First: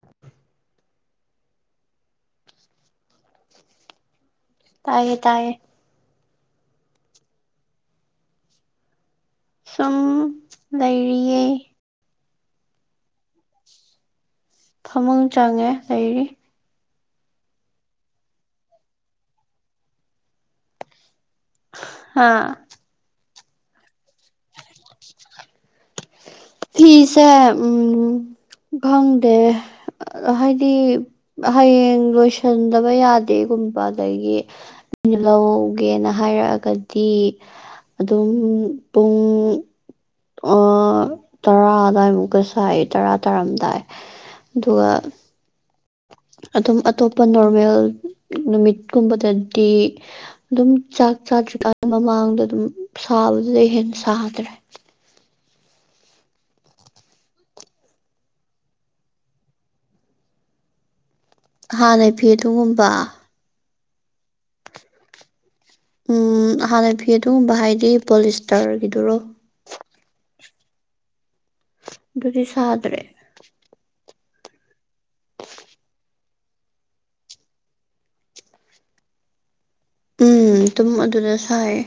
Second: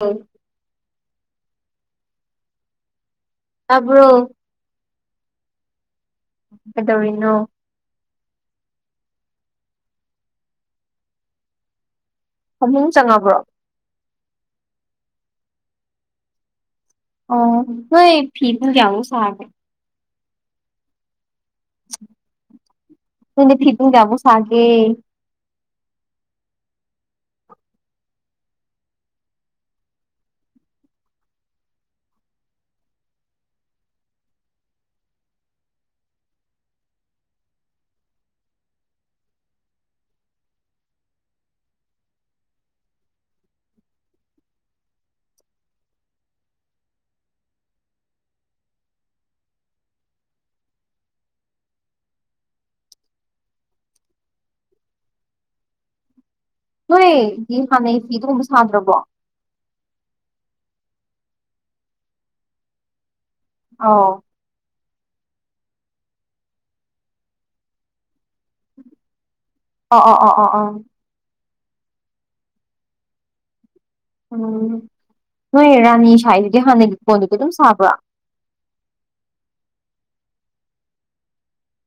ꯑ ꯇꯥꯕ꯭ꯔꯣ ꯇꯥꯏꯌꯦ ꯇꯥꯏꯌꯦ ꯀꯩꯗꯧꯔꯤꯅꯣ ꯁꯨꯝ ꯂꯩꯔꯤꯌꯦ ꯐꯃꯨꯡ ꯆꯪꯉꯕ꯭ꯔꯣ ꯐꯃꯨꯡ ꯆꯪꯉꯦ ꯂꯩꯔꯤ ꯑꯣ ꯅꯣꯏ ꯐꯤ ꯄꯨꯡ ꯀꯌꯥꯐꯥꯎ ꯁꯥꯒꯦ ꯍꯥ [unintelligible] ꯐꯤ ꯄꯨꯡ ꯀꯌꯥꯐꯥꯎ ꯁꯥꯒꯦ ꯐꯤꯁꯦ ꯎꯝ ꯈꯪꯗꯦ ꯍꯥꯏꯗꯤ ꯍꯌꯦꯡ ꯂꯣꯏꯁꯤꯟꯗꯕ ꯌꯥꯗꯦꯒꯨꯝꯕ ꯑꯗꯒꯤ ꯂꯧꯒꯦꯅ ꯍꯥꯏꯔꯛꯑꯒꯗꯤ ꯑꯗꯨꯝ ꯄꯨꯡ ꯑ ꯇꯔꯥ ꯑꯗꯨꯗꯥꯋꯥꯏꯃꯨꯛꯀ ꯁꯥꯏ ꯇꯔꯥ ꯇꯥꯔꯝꯗꯥꯏ ꯑꯗꯨꯒ ꯑꯗꯨꯝ ꯑꯇꯣꯞꯄ ꯅꯣꯔꯃꯦꯜ ꯅꯨꯃꯤꯠꯀꯨꯝꯕꯗꯗꯤ ꯑꯗꯨꯝ ꯆꯥꯛ ꯆꯥꯗ꯭ꯔꯤꯀꯥꯟ ꯃꯃꯥꯡꯗ ꯑꯗꯨꯝ ꯁꯥꯕꯗꯨꯗꯩꯩ ꯍꯦꯟ ꯁꯥꯗ꯭ꯔꯦ ꯅꯣꯏ ꯐꯤ ꯍꯥꯟꯅꯩ ꯐꯤꯗꯨꯒꯨꯝꯕ ꯁꯥꯗ꯭ꯔꯕꯣ ꯍꯥꯟꯅ ꯐꯤ ꯑꯗꯨꯒꯨꯝꯕ ꯑꯣ ꯎꯝ ꯍꯥꯟꯅ ꯐꯤ ꯑꯗꯨꯒꯨꯝꯕ ꯍꯥꯏꯗꯤ ꯄꯣꯂꯤꯁꯇꯔꯒꯤꯗꯨꯔꯣ ꯑꯣ ꯑꯣ ꯑꯣ ꯑꯣ ꯑꯣ ꯑꯗꯨꯗꯤ ꯁꯥꯗ꯭ꯔꯦ ꯎꯝ ꯅꯣꯏ ꯔꯥꯅꯤ ꯁꯥꯏꯗꯨꯗꯤ ꯍꯥꯟꯅꯒꯤ ꯀꫭꯟꯗꯨꯗꯤ ꯑꯗꯨꯝ ꯁꯥꯕ꯭ꯔꫭ ꯎꯝ ꯑꯗꯨꯝ ꯑꯗꯨꯗ ꯁꯥꯏꯌꯦ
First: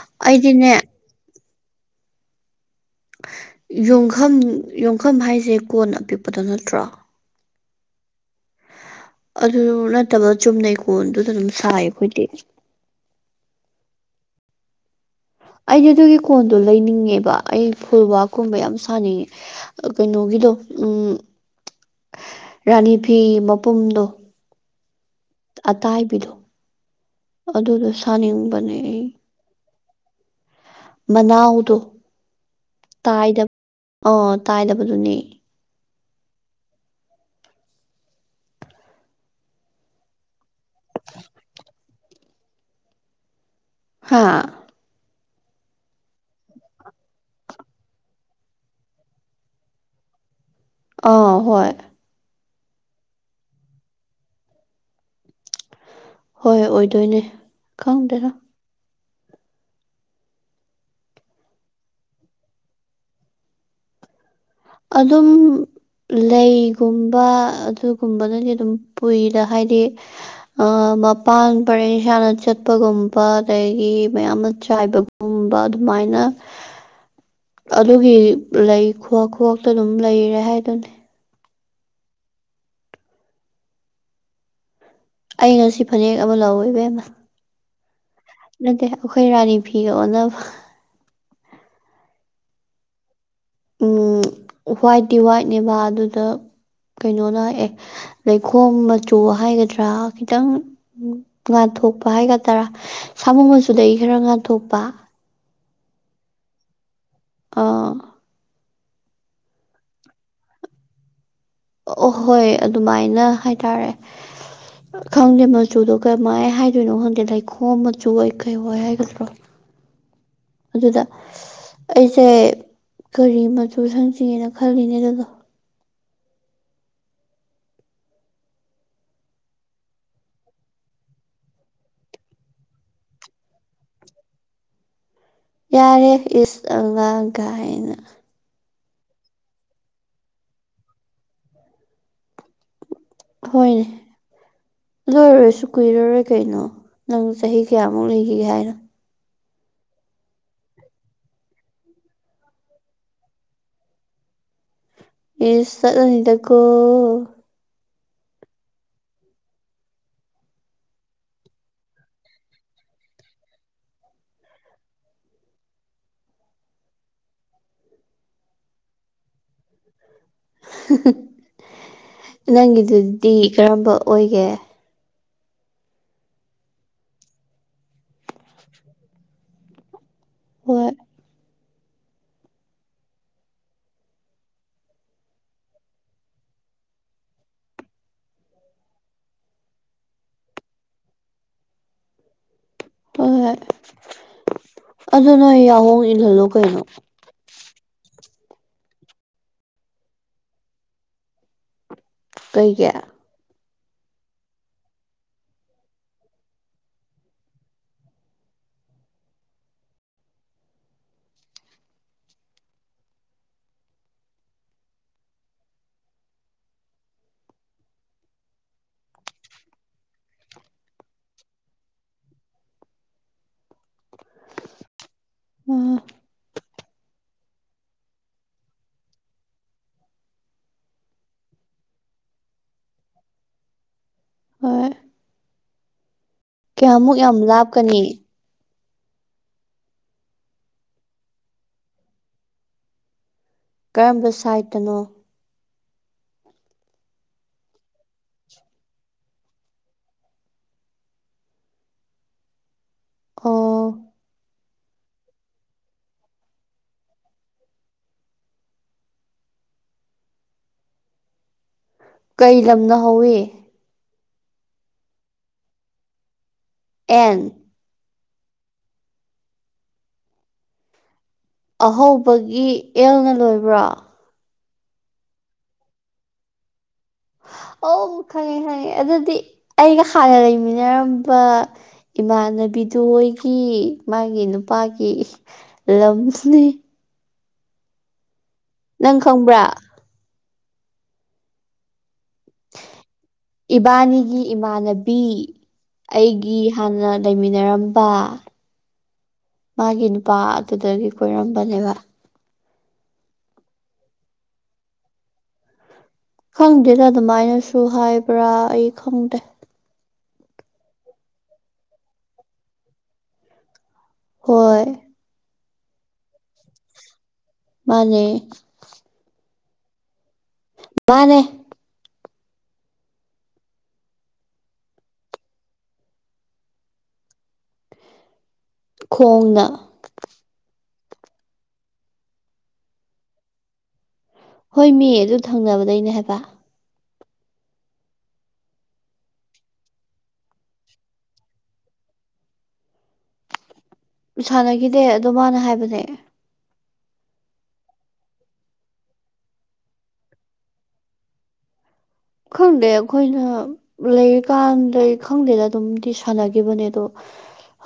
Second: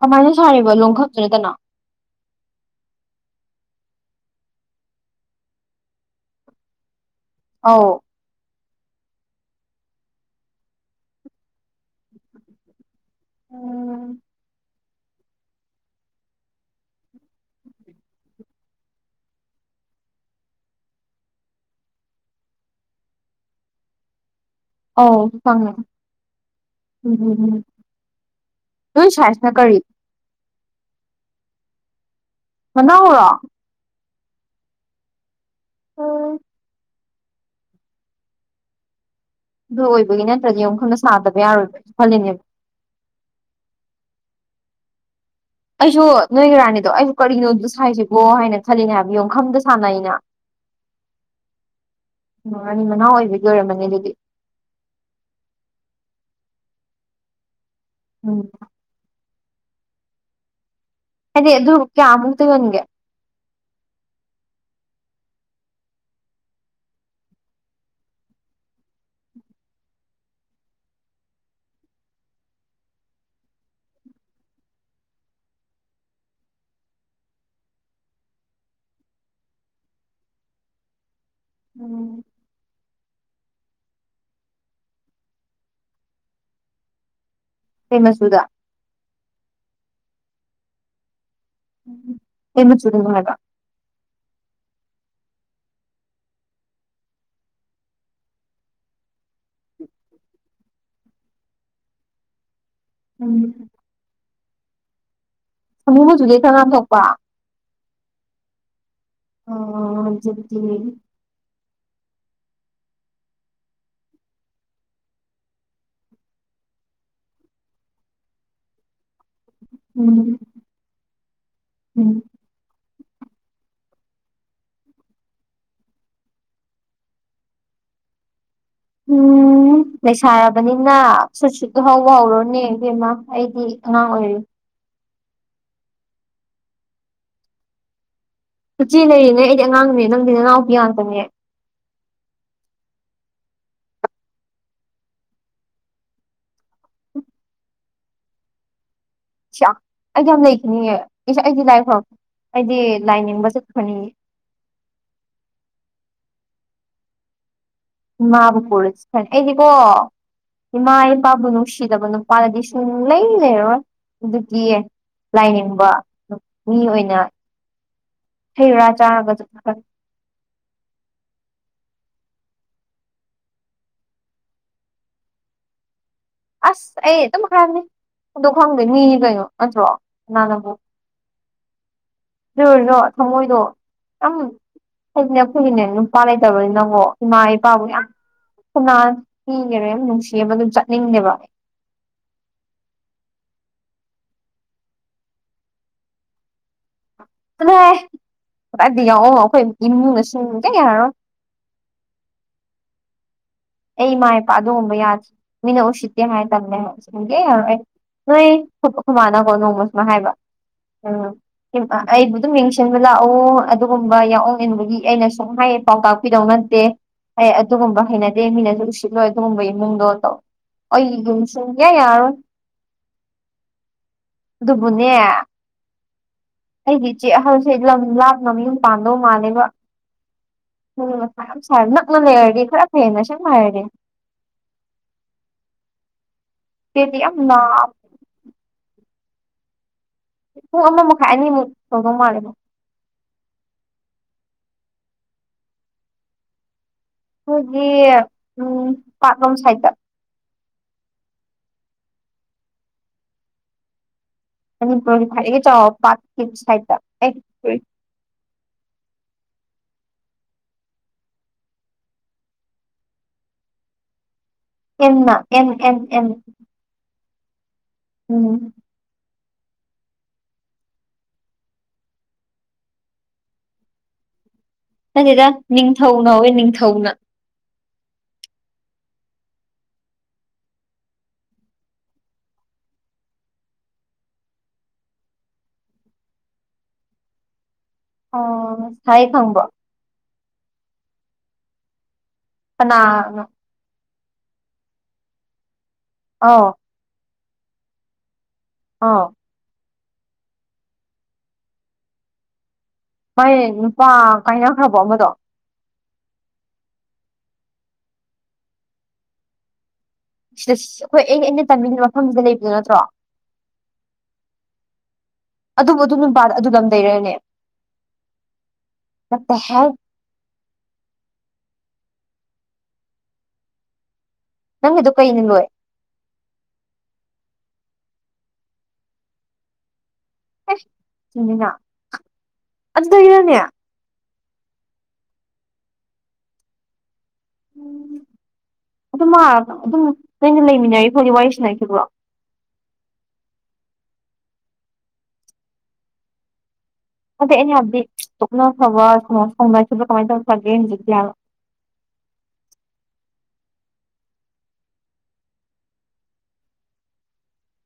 ꯀꯃꯥꯏꯅ ꯑꯩꯗꯤꯅꯦ ꯁꯥꯔꯤꯕ ꯂꯣꯡꯈꯛꯇꯨ ꯅꯠꯇꯅ ꯌꯣꯡꯐꯝꯝ ꯌꯣꯡꯐꯝꯝ ꯍꯥꯏꯁꯦ ꯀꯣꯟ ꯑꯄꯤꯛꯄꯗꯣ ꯅꯠꯇ꯭ꯔꯣ ꯑꯧ ꯑꯗꯨ ꯅꯠꯇꯕ ꯆꯨꯝꯅꯩ ꯀꯣꯟꯗꯨꯗ ꯑꯗꯨꯝ ꯁꯥꯏꯌꯦ ꯑꯩꯈꯣꯏꯗꯤ ꯎꯝ ꯑꯩꯗꯤ ꯑꯗꯨꯒꯤ ꯀꯣꯟꯗꯣ ꯂꯩꯅꯤꯡꯉꯦꯕ ꯑꯩ ꯐꯨꯜꯋꯥꯛꯀꯨꯝꯕ ꯌꯥꯝ ꯁꯥꯅꯤꯡꯉꯦ ꯀꯩꯅꯣꯒꯤꯗꯣ ꯎꯝ ꯔꯥꯅꯤ ꯐꯤ ꯃꯄꯨꯝꯗꯣ ꯑꯣ ꯐꯪ ꯑꯇꯥꯏꯕꯤꯗꫭ ꯎꯝ ꯑꯩ ꯅꫭꯏ ꯁꯥꯏꯁꯤꯅ ꯀꯔꯤ ꯃꯅꯥꯎꯗꯣ ꯃꯅꯥꯎꯔꯣ ꯇꯥꯏꯗꯕ ꯑꯥ ꯇꯥꯏꯗꯕꯗꯨꯅꯦ ꯎꯝ ꯑꯗꯨ ꯑꯣꯏꯕꯒꯤ ꯅꯠꯇ꯭ꯔꯗꯤ ꯑꯃꯨꯛ ꯈꯪꯅ ꯁꯥꯗꯕ ꯌꯥꯔꯣꯏꯕ꯭ꯔꯁꯨ ꯈꯜꯂꯤꯅꯦꯕ ꯍꯥꯥ ꯑꯩꯁꯨ ꯅꯣꯏꯒꯤ ꯔꯥꯅꯤꯗꯣ ꯑꯩꯁꯨ ꯀꯔꯤꯅꯣ ꯑꯗꯨꯗꯥ ꯁꯥꯏꯁꯤꯕꯣ ꯍꯥꯏꯅ ꯈꯜꯂꯤꯅꯦ ꯍꯥꯏꯕ ꯌꯣꯟꯈꯝꯗ ꯁꯥꯟꯅꯩꯩꯅ [inaudible] ꯑꯥ ꯍꯣꯏ ꯎꯝ ꯔꯥꯅꯤ ꯃꯅꯥꯎ ꯑꯣꯏꯕꯒꯤ ꯑꯣꯏꯔꯝꯃꯅꯤ ꯑꯗꯨꯗꯤ ꯍꯣꯏ ꯑꯣꯏꯗꯣꯏꯅꯦ ꯈꯪꯗꯦꯗꯥ ꯎꯝ ꯍꯥꯏꯗꯤ ꯑꯗꯨ ꯀꯦꯌꯥꯃꯨꯛꯇ ꯌꫭꯟꯒꯦ ꯑꯗꯨꯝ ꯂꯩꯒꯨꯝꯕ ꯑꯗꯨꯒꯨꯝꯕꯅꯗꯤ ꯑꯗꯨꯝ ꯄꯨꯏꯗ ꯍꯥꯏꯗꯤ ꯑꯥ ꯃꯄꯥꯟ ꯄꯔꯦꯡ ꯁꯥꯥꯅ ꯆꯠꯄꯒꯨꯝꯕ ꯑꯗꯒꯤ ꯃꯌꯥꯝ ꯑꯃ ꯆꯥꯏꯕ ꯒꯨꯝꯕ ꯑꯗꯨꯃꯥꯏꯅ [unintelligible] ꯑꯗꯨꯒꯤ ꯂꯩ ꯈꯨꯍꯛ ꯈꯨꯍꯛꯇ ꯑꯗꯨꯝ ꯂꯩꯔꯦ ꯍꯥꯏꯗꯨꯅꯤ ꯎꯝ ꯑꯩ ꯉꯁꯤ ꯐꯅꯦꯛ ꯑꯃ ꯂꯧꯋꯦꯕꯦꯝꯃ ꯀꯩ ꯃꯆꯨꯗ ꯅꯠꯇꯦ ꯑꯩꯈꯣꯏ ꯔꯥꯅꯤ ꯐꯤꯒ ꯑꯣꯟꯅꯕ ꯀꯩ ꯃꯆꯨꯗꯅꫭ ꯍꯥꯏꯕ ꯎꯝ ꯍ꯭ꯋꯥꯏꯠꯇꯤ ꯋꯥꯏꯠꯅꯦꯕ ꯑꯗꯨꯗ ꯀꯩꯅꯣꯅ ꯍꯛꯑꯦ ꯂꯩꯈꯣꯝ ꯃꯆꯨ ꯍꯥꯏꯒꯗ꯭ꯔꯥ ꯈꯤꯇꯪ ꯉꯥꯊꯣꯛꯄ ꯍꯥꯏꯒꯗꯔꯥ ꯁꯥꯃꯨ ꯃꯆꯨꯗꯒꯤ ꯈꯔ ꯉꯥꯊꯣꯛꯄ ꯁꯥꯃꯨ ꯃꯆꯨꯗꯩ ꯈꯔꯥ ꯊꯣꯛꯄ ꯑꯥ ꯑꫭ ꯑꯗꯨꯗꯤ ꯑꯍꯣꯏ ꯑꯗꯨꯃꯥꯏꯅ ꯍꯥꯏꯇꯥꯔꯦ ꯈꯪꯗꯦ ꯃꯆꯨꯗꯣ ꯀꯃꯥꯏ ꯍꯥꯏꯗꯣꯏꯅꯣ ꯈꯪꯗꯦ ꯂꯩꯈꯣꯝ ꯃꯆꯨ ꯑꯣꯏ ꯀꯩ ꯑꯣꯏ ꯍꯥꯏꯒꯗ꯭ꯔꯣ ꯑꯗꯨꯗ ꯑꯩꯁꯦ ꯀꯔꯤ ꯃꯆꯨ ꯁꯪꯁꯤꯒꯦꯅ ꯈꯜꯂꯤꯅꯦ ꯑꯗꯨꯗꯣ ꯎꯝ ꯂꯩꯁꯥꯔꯕꯅꯤꯅ ꯁꯨꯠ ꯁꯨꯠꯇꯨ ꯍꯧꯕ ꯍꯧꯔꯣꯅꯦ ꯏꯕꯦꯝꯃ ꯑꯩꯗꯤ ꯑꯉꯥꯡ ꯑꯣꯏꯔꯤ ꯌꯥꯔꯦ ꯏꯁ ꯑꯉꯥꯡ ꯒꯥꯏꯅ ꯎꯆꯦ ꯂꯩꯔꯤꯅꯦ ꯑꯩꯗꯤ ꯑꯉꯥꯡꯅꯦ ꯅꯪꯗꯤ ꯅꯅꯥꯎꯄꯤ ꯉꯥꯛꯇꯅꯦ ꯍꯣꯏꯅꯦ ꯑꯗꯨ ꯑꯣꯏꯔꯁꯨ ꯀꯨꯏꯔꯔꯣꯏ ꯀꯩꯅꯣ ꯅꯪ ꯆꯍꯤ ꯀꯌꯥꯃꯨꯛ ꯂꯩꯈꯤꯒꯦ ꯍꯥꯏꯅꯣ ꯑꯩꯗꯤ ꯌꯥꯝ ꯂꯩꯈꯤꯅꯤꯡꯉꯦ ꯑꯩꯗꯤ ꯂꯥꯏ ꯐꯔꯛ ꯑꯩꯗꯤ ꯂꯥꯏ ꯅꯤꯡꯕ ꯆꯠꯍꯅꯤꯡꯉꯦ ꯏꯁ ꯆꯠꯂꯅꯤꯗꯀꯣ ꯏꯃꯥꯕꯨ ꯄꯨꯔꯁꯤ ꯌꯥꯏ ꯑꯩꯗꯤꯀꯣ ꯏꯃꯥ ꯏꯄꯥꯕꯨ ꯅꯨꯡꯁꯤꯗꯕ ꯅꯨꯄꯥꯗꯗꯤ ꯁꯨꯡ ꯂꯩ ꯂꯩꯔꯣꯏ ꯑꯗꯨꯒꯤꯌꯦ ꯂꯥꯏꯅꯤꯡꯕ ꯃꯤ ꯑꯣꯏꯅ ꯍꯩꯔꯥ ꯆꯥꯔꯒꯁꯨ ꯅꯪꯒꯤꯗꯨꯗꯤ ꯀꯔꯝꯕ ꯑꯣꯏꯒꯦ ꯑꯁ ꯑꯩ ꯑꯗꯨꯝ ꯍꯥꯏꯕꯅꯤ ꯑꯗꯣ ꯈꯪꯗꯦ ꯃꯤ ꯀꯩꯅꯣ ꯅꯠꯇ꯭ꯔꯣ ꯀꯅꯥꯅꯕꯨ ꯍꯣꯏ [unintelligible] ꯊꯃꯣꯏꯗꯣ ꯌꯝ ꯍꯥꯏꯗꯤꯅꯦ ꯑꯩꯈꯣꯏꯒꯤꯅꯦ ꯅꯨꯄꯥ ꯂꯩꯇꯕꯅꯤꯅꯀꯣ ꯏꯃꯥ ꯏꯄꯥꯕꯨ ꯌꯥꯝ ꯀꯅꯥ ꯄꯤꯒꯔꯦ ꯅꯨꯡꯁꯤꯕꯗ ꯆꯠꯅꯤꯡꯗꯦꯕ ꯍꯣꯏ ꯍꯣꯏ ꯑꯗꯨ ꯅꯣꯏ ꯌꯥꯍꯣꯡ ꯏꯍꯜꯂꯨ ꯀꯩꯅꯣ ꯆꯠꯂꯣꯍꯦ ꯀꯗꯥꯏꯗꯤ ꯌꯥꯡꯑꯣ ꯑꯩꯈꯣꯏ ꯏꯃꯨꯡꯅꯁꯨ ꯀꯩꯝꯇ ꯌꯥꯔꯥꯔꯣꯏ ꯀꯩꯒꯤ ꯑꯩ ꯏꯃꯥ ꯏꯄꯥ ꯑꯗꯨꯒꯨꯝꯕ ꯌꯥꯗ꯭ꯔꯦ ꯃꯤꯅ ꯎꯁꯤꯠꯇꯦ ꯍꯥꯏ ꯇꯜꯂꯦ ꯍꯥꯏ ꯁꯨꯡꯌꯥ ꯌꯥꯔꯔꯣꯏ ꯅꯣꯏ ꯈꯨ ꯏꯈꯣꯏꯃꯥꯅ ꯅꯣꯡꯃ ꯁꯨꯃ ꯍꯥꯏꯕ ꯎꯝ ꯑꯩꯕꯨ ꯑꯗꯨꯝ ꯌꯦꯡꯁꯤꯟꯕ ꯂꯥꯛꯎ ꯑꯗꯨꯒꯨꯝꯕ ꯌꯥꯎꯑꯣ ꯏꯟꯕꯒꯤ ꯑꯩꯅ ꯁꯨꯝ ꯍꯥꯏꯌꯦ ꯄꯥꯎꯇꯥꯛꯄꯤꯗꯧ ꯅꯠꯇꯦ ꯑꯩ ꯑꯗꯨꯒꯨꯝꯕ ꯍꯩꯅ ꯍꯩꯅꯗꯦ ꯃꯤꯅꯁꯨ ꯎꯁꯤꯠꯂꯣꯏ ꯑꯗꯨꯒꯨꯝꯕꯒꯤ ꯏꯃꯨꯡꯗꯣ ꯇꯧ ꯑꯩ ꯌꯨꯝ ꯁꯨꯡ ꯀꯌꯥ ꯌꯥꯔꯣꯏ ꯑꯗꯨꯕꯨꯅꯦ ꯎꯝ ꯑꯩꯒꯤ ꯏꯆꯦ ꯑꯍꯜꯁꯦ ꯂꯝ ꯂꯥꯞꯅ ꯃꯨꯝ ꯄꯥꯟꯗꯧ ꯃꯥꯜꯂꯦꯕ ꯎꯝ ꯃꯊꯥ ꯌꯝ ꯁꯥꯏꯌꯦꯕ ꯅꯛꯅ ꯂꯩꯔꯗꯤ ꯈꯔ ꯐꯩꯌꯦꯅ ꯒꯁꯦꯡꯕ ꯍꯥꯏꯔꯗꯤ ꯍꯣꯏ ꯀꯌꯥꯃꯨꯛ ꯏꯆꯦꯗꯤ ꯌꯥꯝ ꯂꯥꯞ ꯂꯥꯞꯀꯅꯤ ꯄꯨꯡ ꯑꯃ ꯃꯈꯥꯏ ꯑꯅꯤꯃꯨꯛ ꯇꯧꯗꯧ ꯃꯥꯜꯂꯦꯕꯨ ꯀꯔꯝꯕ ꯁꯥꯏꯠꯇꯅꯣ ꯑꯩꯈꯣꯏꯒꯤ ꯎꯝ ꯄꯥꯛꯂꯣꯝ ꯁꯥꯏꯠꯇ ꯑꯣ ꯃꯅꯤꯄꯨꯔꯒꯤ ꯈ꯭ꯋꯥꯏꯗꯒꯤ ꯆꯥꯎꯕ ꯄꯥꯛꯀꯤ ꯁꯥꯏꯠꯇ ꯀꯩ ꯂꯝꯅ ꯍꯧꯏ ꯑꯦꯟꯅ ꯑꯦꯟ ꯑꯦꯟ ꯑꯦꯟ ꯑꯦꯟ ꯎꯝ ꯑꯍꯧꯕꯒꯤ ꯑꯦꯜꯅ ꯂꯣꯏꯕ꯭ꯔꯥ ꯈꯪꯗꯦꯗ ꯅꯤꯡꯊꯧ ꯍꯧꯋꯦ ꯅꯤꯡꯊꯧꯅ ꯑꯣ ꯈꯪꯉꯤ ꯈꯪꯉꯤ ꯑꯗꯨꯗꯤ ꯑꯩꯒ ꯍꯥꯟꯅ ꯂꯩꯃꯤꯟꯅꯔꯝꯕ ꯏꯃꯥꯟꯅꯕꯤꯗꯨꯒꯤ ꯃꯥꯒꯤ ꯅꯨꯄꯥꯒꯤ ꯂꯝꯗꯨꯅꯤ ꯑꯥ ꯅꯪ ꯈꯪꯕ꯭ꯔꯥ ꯀꯅꯥꯅꯦ ꯏꯕꯥꯅꯤꯒꯤ ꯏꯃꯥꯟꯅꯕꯤ ꯑꯩꯒꯤ ꯑꯧ ꯍꯥꯟꯅ ꯂꯩꯃꯤꯟꯅꯔꯝꯕ ꯑꯥ ꯃꯥꯒꯤ ꯅꯨꯄꯥ ꯑꯗꯨꯗꯒꯤ ꯀꯣꯏꯔꯝꯕꯅꯦꯕ ꯃꯥꯏ ꯅꯨꯄꯥ ꯀꯥꯏꯅꯈ꯭ꯔꯕꯣ ꯑꯃꯗꯣ ꯈꯪꯗꯦꯗ ꯑꯗꯨꯃꯥꯏꯅꯁꯨ ꯍꯥꯏꯕ꯭ꯔꯥ ꯑꯩ ꯈꯪꯗꯦ ꯁꯤꯗ ꯑꯩꯈꯣꯏ ꯑꯩꯅ ꯑꯩꯅ ꯇꯝꯅꯤꯡꯉꯕ ꯃꯐꯝꯁꯤꯗ ꯂꯩꯕꯗꯣ ꯅꯠꯇ꯭ꯔꯣ ꯍꯣꯏ ꯑꯗꯨꯕꯨ ꯑꯗꯨꯝ ꯅꯨꯄꯥ ꯑꯗꯨ ꯂꯝ ꯂꯩꯔꯅꯦ ꯃꯥꯅꯦ ꯑꯠꯇ [unintelligible] ꯃꯥꯅꯦ ꯅꯪ ꯗꯨ ꯀꯩꯅ ꯂꯣꯏ ꯈꯣꯡꯅ ꯑꯦ ꯆꯨꯝꯃꯤꯅ ꯑꯗꯨꯗꯔꯣꯅꯦ ꯍꯣꯏ ꯃꯤ ꯑꯗꯨ ꯊꯪꯅꯕꯗꯅꯦ ꯍꯥꯏꯕ ꯎ ꯑꯗꯨ ꯃꯥ ꯑꯗꯨꯝ ꯅꯩꯅ ꯂꯩꯃꯤꯟꯅꯔꯤ ꯐꯣꯗꯤ ꯋꯥꯔꯤ ꯁꯟꯅꯈꯤꯕ꯭ꯔꯣ ꯁꯥꯟꯅꯈꯤꯗꯦ ꯑꯗꯣ ꯃꯥꯅ ꯍꯥꯏꯕꯅꯦ ꯑꯗꯩ ꯑꯩꯅ ꯍꯥꯏꯕꯗꯤ ꯇꯣꯛꯅꯈꯔꯥ ꯁꯧꯅꯈꯤꯕꯔ ꯀꯃꯥꯏꯅ ꯇꯧ ꯐꯒꯦ ꯍꯧꯖꯤꯛꯤ ꯍꯥꯏꯕ ꯈꯪꯗꯦ ꯑꯩꯈꯣꯏꯅ ꯂꯩꯔꯤꯀꯥꯟꯗ ꯈꯪꯗꯦꯗ ꯑꯗꯨꯝꯗꯤ ꯁꯥꯟꯅꯈꯤꯕꯅꯦ ꯑꯗꯣ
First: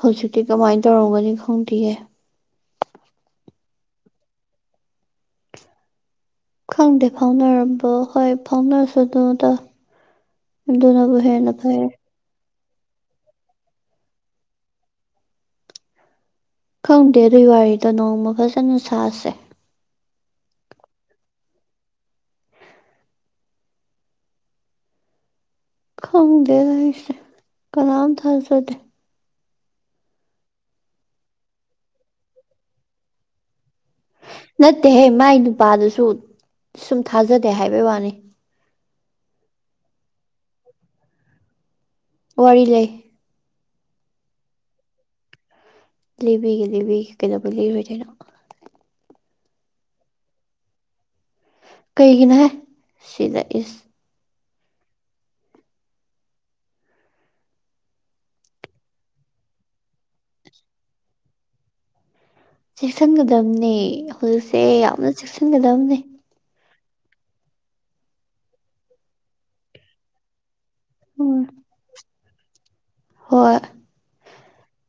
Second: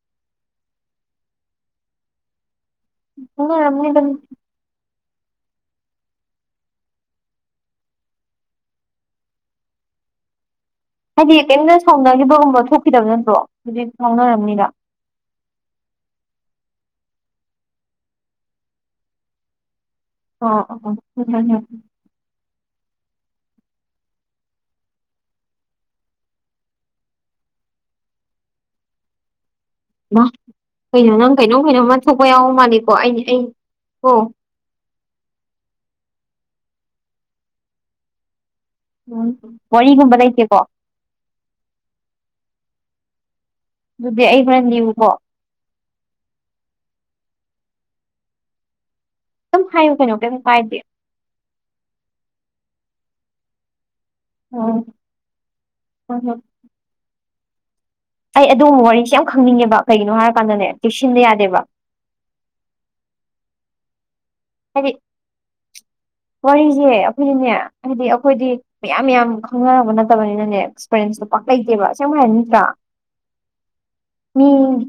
ꯍꯧꯖꯤꯛꯇꯤ ꯀꯃꯥꯏꯅ ꯇꯧꯔꯝꯒꯅꯤ ꯈꯪꯗꯌꯦ ꯈꯪꯅꯔꯝꯅꯤꯗ ꯈꯪꯗꯦ ꯐꯥꯎꯅꯔꯝꯕ ꯍꯣꯏ ꯐꯥꯎꯅꯔꯁꯨ ꯑꯗꯨꯗ ꯍꯥꯏꯗꯤ ꯀꯔꯤꯝꯇ ꯁꯥꯎꯅꯈꯤꯕꯒꯨꯝꯕ ꯊꯣꯛꯈꯤꯗꯕ ꯅꯠꯇ꯭ꯔꯣ ꯍꯧꯖꯤꯛ ꯐꯎꯅꯔꯔꯕꯝꯅꯤꯗ ꯈꯪꯗꯦ ꯑꯗꯨꯏ ꯋꯥꯔꯤꯗꯣ ꯅꯣꯡꯃ ꯐꯖꯅ ꯁꯥꯁꯦ ꯑꯣ ꯑꯣ ꯈꯪꯗꯦ ꯑꯩꯁꯦ ꯀꯅꯥꯝ ꯊꯥꯖꯗꯦ ꯏꯃꯥ ꯀꯩꯅꯣ ꯅꯪ ꯀꯩꯅꯣ ꯀꯩꯅꯣꯝꯃ ꯊꯣꯛꯄ ꯌꯥꯎꯕ ꯃꯥꯜꯂꯤꯀꯣ ꯑꯩ ꯑꯩ ꯀꯣ ꯅꯠꯇꯦꯍꯦ ꯃꯥꯏ ꯅꯨꯄꯥꯗꯨꯁꯨ ꯁꯨꯝ ꯊꯥꯖꯗꯦ ꯍꯥꯏꯕꯩ ꯋꯥꯅꯤ ꯎꯝ ꯋꯥꯔꯤꯒꯨꯝꯕ ꯂꯩꯇꯦꯀꯣ ꯋꯥꯔꯤ ꯂꯩ ꯑꯗꯨꯗꯤ ꯑꯩ ꯍꯦꯔꯦꯟ ꯂꯤꯌꯨꯀꯣ ꯂꯤꯕꯤꯒꯦ ꯂꯤꯕꯤꯒꯦ ꯀꯩꯗꯧꯕ ꯂꯤꯔꯣꯏꯗꯣꯏꯅꯣ ꯑꯗꯨꯝ ꯍꯥꯏꯌꯨ ꯀꯩꯅꯣ ꯀꯩꯝ ꯀꯥꯏꯗꯦ ꯀꯩꯒꯤꯅꯣ ꯍꯦꯏ ꯁꯤꯗ ꯏꯁ ꯑꯣ ꯍ ꯍ ꯑꯩ ꯑꯗꯣꯕ ꯋꯥꯔꯤꯁꯤꯦ ꯌꯥꯝ ꯈꯪꯅꯤꯡꯉꯦꯕ ꯀꯩꯒꯤꯅꯣ ꯍꯥꯏꯔꯀꯥꯟꯗꯅꯦ ꯆꯦꯛꯁꯤꯟꯗ ꯌꯥꯗꯦꯕ ꯆꯦꯛꯁꯤꯟꯒꯗꯝꯕꯅꯦ ꯍꯧꯖꯤꯛꯁꯦ ꯍꯥꯏꯗꯤ ꯌꯥꯝꯅ ꯆꯦꯛꯁꯤꯟꯒꯗꯝꯅꯦ ꯋꯥꯔꯤꯁꯦ ꯑꯩꯈꯣꯏꯗꯤꯅꯦ ꯍꯥꯏꯗꯤ ꯑꯩꯈꯣꯏꯗꯤ ꯃꯌꯥꯝ ꯌꯥꯝ ꯈꯪꯅꯔꯕ ꯅꯠꯇꯕꯅꯤꯅꯅꯦ ꯑꯦꯔꯦꯟꯁꯇꯣ ꯄꯥꯛ ꯎꯝ ꯂꯩꯇꯦꯕ ꯁ ꯍꯥꯏꯔ ꯅꯠꯇ꯭ꯔꯥ ꯍꯣꯏ ꯃꯤ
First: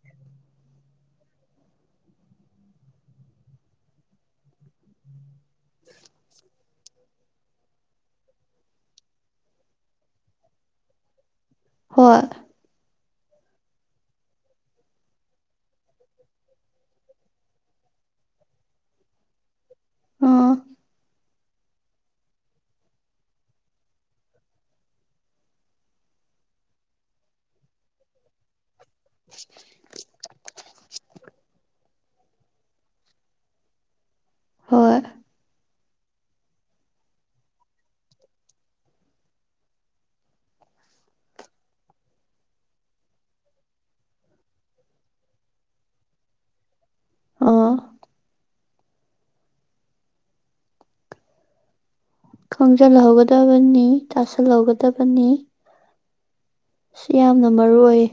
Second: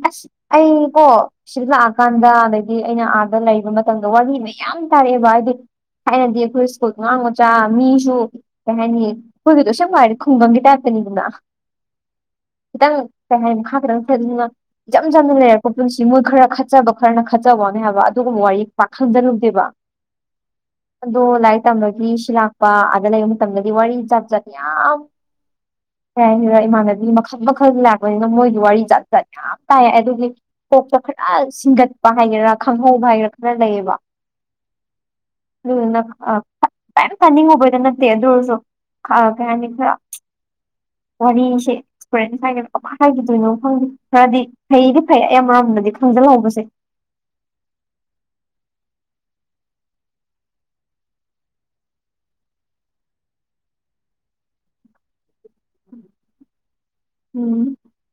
ꯑ꯭ꯁ ꯑꯩꯀꯣ ꯁꯤꯗ ꯂꯥꯛꯑꯀꯥꯟꯗ ꯑꯗꯒꯤ ꯑꯩꯅ ꯑꯥꯗ ꯂꯩꯕ ꯃꯇꯝꯗ ꯋꯥꯔꯤ ꯃ ꯌꯥꯝ ꯇꯥꯔꯛꯑꯦꯕ ꯍꯥꯏꯗꯤ ꯊꯥꯏꯅꯗꯤ ꯑꯩꯈꯣꯏ ꯁ꯭ꯀꯨꯜ ꯑꯉꯥꯡ ꯃꯆꯥ ꯃꯤꯁꯨ ꯀꯩ ꯍꯥꯏꯅꯤ ꯑꯩꯈꯣꯏꯒꯗꯣ ꯑꯁꯦꯡꯕ ꯍꯥꯏꯔꯗꯤ ꯈꯨꯡꯒꯪꯒꯤ ꯇꯥꯏꯞꯇꯅꯤꯗꯅ ꯍꯣꯏ ꯈꯤꯇꯪ ꯀꯩ ꯍꯥꯏꯥꯏ [unintelligible] ꯃꯈꯥ [unintelligible] ꯈꯤꯇꯪ [unintelligible] ꯁꯅ [unintelligible] ꯏꯆꯝ ꯆꯝꯅ ꯂꯩꯔꯛꯄ ꯄꯨꯟꯁꯤ ꯃꯣꯏ ꯈꯔ ꯈꯠꯆꯕ ꯈꯔꯅ ꯈꯠꯆꯕ ꯋꯥꯅꯤ ꯍꯥꯏꯕ ꯑꯗꯨꯒꯨꯝꯕ ꯋꯥꯔꯤ ꯄꯥꯛ ꯈꯟꯖꯟꯂꯨ ꯁꯤꯕ [unintelligible] ꯑꯣ ꯑꯗꯣ ꯂꯥꯏꯔꯤꯛ ꯇꯝꯝꯕꯒꯤ ꯁꯤ ꯂꯥꯛꯄ ꯑꯗ ꯂꯩꯔꯤ ꯃꯇꯝꯗꯗꯤ ꯋꯥꯔꯤ ꯖꯥꯠ ꯖꯥꯠ ꯌꯥꯝ ꯀꯩꯍꯥꯏꯅꯤ ꯏꯃꯥꯟꯅꯕꯤ ꯃꯈꯜ ꯃꯈꯜ ꯂꯥꯛꯄꯅꯤꯅ ꯃꯣꯏꯒꯤ ꯋꯥꯔꯤ ꯖꯥꯠ ꯖꯥꯠ ꯌꯥꯝ ꯇꯥꯏ ꯑꯗꯨꯒꯤ ꯀꯣꯛꯇ ꯈꯔ ꯁꯤꯡꯒꯠꯄ ꯍꯥꯏꯒꯦꯔꯥ ꯈꯪꯍꯧꯕ ꯍꯥꯏꯒꯦꯔ ꯈꯔ ꯂꯩꯌꯦꯕ ꯍꯣꯏ ꯑꯗꯨꯅꯝ [unintelligible] ꯐꯥꯅꯤꯡꯉꯨꯕꯩꯗ [unintelligible] ꯅꯠꯇꯦ ꯑꯗꯨ ꯑꯣꯏꯔꯁꯨ [unintelligible] ꯀꯩ ꯍꯥꯏꯅꯤ ꯈꯔ ꯋꯥꯔꯤꯁꯦ ꯑꯦꯛꯁꯄꯔꯦꯟꯁ ꯍꯥꯏꯒꯅ [unintelligible] ꯀꯃꯥꯏ ꯍꯥꯏꯒꯗꯣꯏꯅꯣ ꯈꯪꯗꯦ ꯈꯔꯗꯤ ꯐꯩꯗꯤ ꯐꯩ ꯑꯩ ꯑꯃꯔꯝꯗꯗꯤ [unintelligible] ꯈꯪꯖꯤꯜꯍꯧꯕꯁꯦ ꯑꯣ ꯈꯣꯡꯖꯜꯍꯧꯒꯗꯕꯅꯤ ꯇꯥꯁꯜꯍꯧꯒꯗꯕꯅꯤ [inaudible] ꯁꯤ ꯌꯥꯝꯅ ꯎꯝ ꯃꯔꯨ ꯑꯣꯏ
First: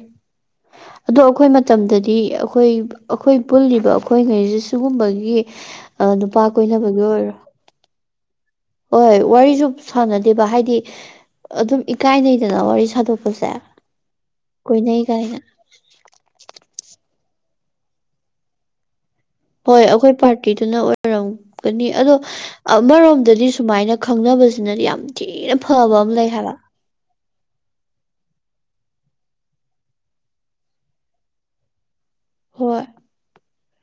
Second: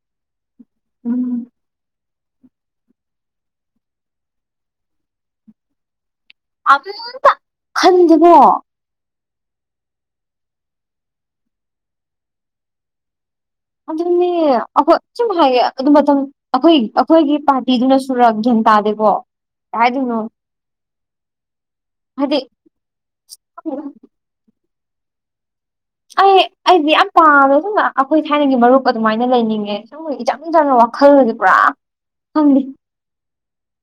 ꯑꯗꯣ ꯎꯝ ꯑꯩꯈꯣꯏ ꯃꯠ ꯃꯇꯝꯗꯗꯤ ꯑꯩꯈꯣꯏ ꯑꯩꯈꯣꯏ ꯄꯨꯜꯂꯤꯕ ꯑꯩꯈꯣꯏꯉꯩꯁꯦ ꯁꯤꯒꯨꯝꯕꯒꯤ ꯑ ꯅꯨꯄꯥ ꯀꯣꯏꯅꯕꯒꯤ ꯑꯣꯏꯔꯣ [unintelligible] ꯈꯟꯗꯦꯕꯣ ꯍꯣꯏ ꯋꯥꯔꯤꯁꯨ ꯁꯥꯟꯅꯗꯦꯕ ꯍꯥꯏꯗꯤ ꯑꯗꯨꯝ ꯏꯀꯥꯏꯅꯩꯗꯅ ꯋꯥꯔꯤ ꯁꯥꯥꯟꯗꯣꯛꯄꯁꯦ ꯑꯗꯨꯅꯤ ꯑꯈꯣꯏ ꯁꯨꯝ ꯍꯥꯏꯌꯦ ꯑꯗꯨ ꯃꯇꯝ ꯑꯩꯈꯣꯏ ꯑꯩꯈꯣꯏꯒꯤ ꯄꯥꯔꯇꯤꯗꯨꯅ ꯁꯨꯔ ꯒ꯭ꯌꯥꯟ ꯇꯥꯗꯦꯕꯣ ꯍꯣꯏ ꯑꯩꯈꯣꯏ ꯄꯥꯔꯇꯤꯗꯨꯅ ꯑꯣꯏꯔꯝꯒꯅꯤ ꯑꯗꯣ ꯍꯥꯏꯗꯤ ꯑꯃꯔꯣꯝꯗꯗꯤ ꯁꯨꯃꯥꯏꯅ ꯈꯪꯅꯕꯁꯤꯅꯗꯤ ꯌꯥꯝ ꯊꯤꯅ ꯐꯕ ꯑꯃ ꯂꯩ ꯑꯩ ꯍꯥꯏꯕ ꯑꯩꯗꯤ ꯌꯥꯝ ꯄꯥꯝꯃꯦ ꯁꯨꯝꯅ [unintelligible] ꯑꯩꯈꯣꯏ ꯊꯥꯏꯅꯒꯤ ꯃꯔꯨꯞ ꯑꯗꯨꯃꯥꯏꯅ ꯂꯩꯅꯤꯡꯉꯦ ꯁꯨꯝ ꯏꯆꯝ ꯆꯝꯅ ꯋꯥꯈꯜꯁꯦ ꯄꯨꯔꯥ ꯈꯪꯗꯦ ꯍꯣꯏ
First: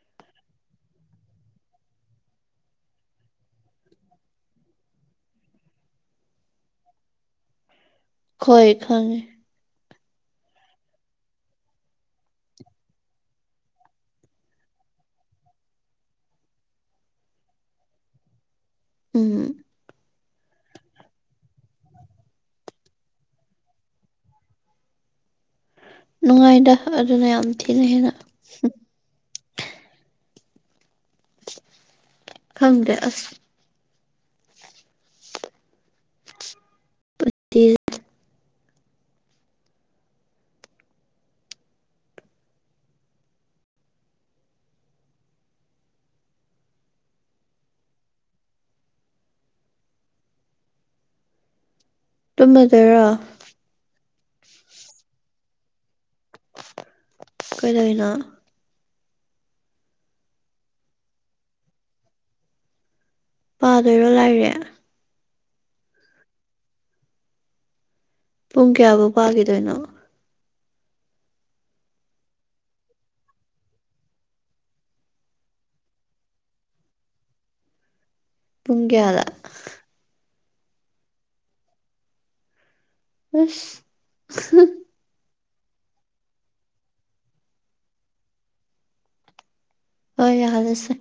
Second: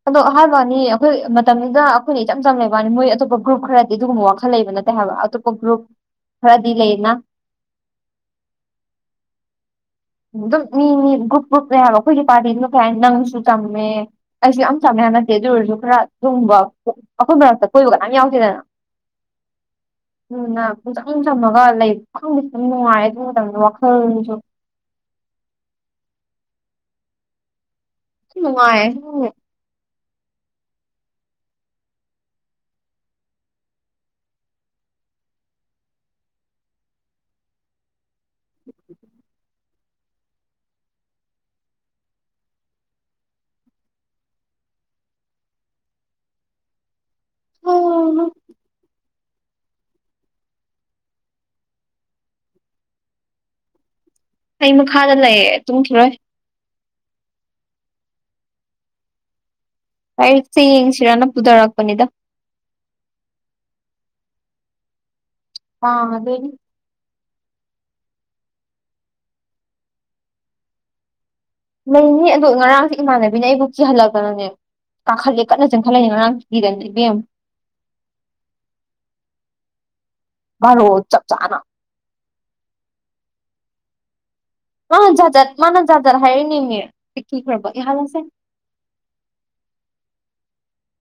ꯑꯗꯣ ꯍꯥꯏꯕꯩ ꯋꯥꯅꯤ ꯑꯩꯈꯣꯏ ꯃꯇꯝꯗꯨꯗ ꯑꯩꯈꯣꯏꯅ ꯏꯆꯝ ꯆꯝ ꯂꯩꯕꯅꯤ ꯃꯣꯏ ꯑꯇꯣꯞꯄ ꯒ꯭ꯔꯨꯞ ꯈꯔꯗꯤ ꯑꯗꯨꯒꯨꯝꯕ ꯋꯥꯈꯜ ꯂꯩꯕ ꯅꯠꯇꯦ ꯍꯥꯏꯕ [unintelligible] ꯈꯔꯗꯤ ꯂꯩꯅ ꯈꯣꯏ ꯈꯪꯉꯦ ꯑꯗꯨꯝ ꯃꯤ ꯃꯤ ꯒ꯭ꯔꯨꯞ ꯒ꯭ꯔꯨꯞꯅꯦ ꯍꯥꯏꯕ ꯑꯩꯈꯣꯏꯒꯤ ꯄꯥꯥꯔꯗꯤ ꯗꯨꯅ ꯀꯩꯍꯥꯏꯅꯤ ꯅꯪꯁꯨ ꯆꯝꯃꯦ ꯑꯩꯁꯨ ꯌꯥꯝ ꯆꯝꯃꯦ ꯍꯥꯏꯕ ꯅꯠꯇꯦ ꯑꯗꯨ ꯑꯣꯏꯔꯁꯨ ꯈꯔ ꯗꯨꯝꯕ ꯑꯩꯈꯣꯏ ꯃꯔꯛꯇ ꯀꯣꯏꯕ ꯀꯅꯥꯝ ꯌꯥꯎꯗꯦꯗꯅ ꯎꯝ ꯅ [unintelligible] ꯄꯨꯡꯆꯝ ꯆꯝꯃꯒ ꯂꯩ ꯈꯪꯗꯦ ꯑꯗꯨꯝ ꯅꯨꯡꯉꯥꯏ ꯑꯗꯨ ꯃꯇꯝꯗ ꯋꯥꯈꯜꯁꯨ ꯉꯥꯏꯗ ꯑꯗꯨꯅ ꯌꯥꯝ ꯊꯤꯅ ꯍꯦꯟꯅ ꯅꯨꯉꯥꯏ ꯈꯪꯗꯦ ꯑ꯭ꯁ ꯄꯤꯤꯁ [unintelligible] ꯇꯨꯝꯃ ꯗꯣꯏꯔꯣ ꯑꯩ ꯃꯈꯥꯗ ꯂꯩꯌꯦ ꯇꯨꯝꯈꯤꯔꯣꯏ ꯀꯩꯗꯩꯅꯣ [unintelligible] ꯄꯨꯗꯔꯛꯄꯅꯤꯗ ꯄꯥꯗꯣꯏꯔꯣ ꯂꯥꯏꯔꯤꯛ [unintelligible] ꯄꯨꯡ ꯀꯌꯥꯐꯧ ꯄꯥꯈꯤꯗꯣꯏꯅꯣ ꯂꯩꯅꯤ ꯑꯗꯣ ꯉꯔꯥꯡꯁꯦ ꯏꯃꯥꯟꯅꯕꯤꯅ ꯑꯩꯕꯨ ꯀꯤꯍꯜꯂꯛꯇꯅꯅꯦ ꯀꯥꯈꯠꯂꯦ ꯀꯟꯅ ꯆꯪꯈꯠꯂꯅꯤ ꯉꯔꯥꯡ ꯀꯤꯔꯅꯤ ꯏꯕꯦꯝ ꯄꯨꯡ ꯀꯌꯥꯗ ꯚꯥꯔꯣ ꯆꯞ ꯆꯥꯅ ꯑꯁ [unintelligible] ꯃꯥꯅ ꯖꯥꯖꯠ ꯃꯥꯅ ꯖꯥꯖꯠ ꯍꯥꯏꯔꯤꯅꯦꯅꯦ [unintelligible] ꯌꯥꯍꯥꯟꯂꯁꯦ ꯍꯣꯏ ꯌꯥꯍꯜꯂꯁꯦ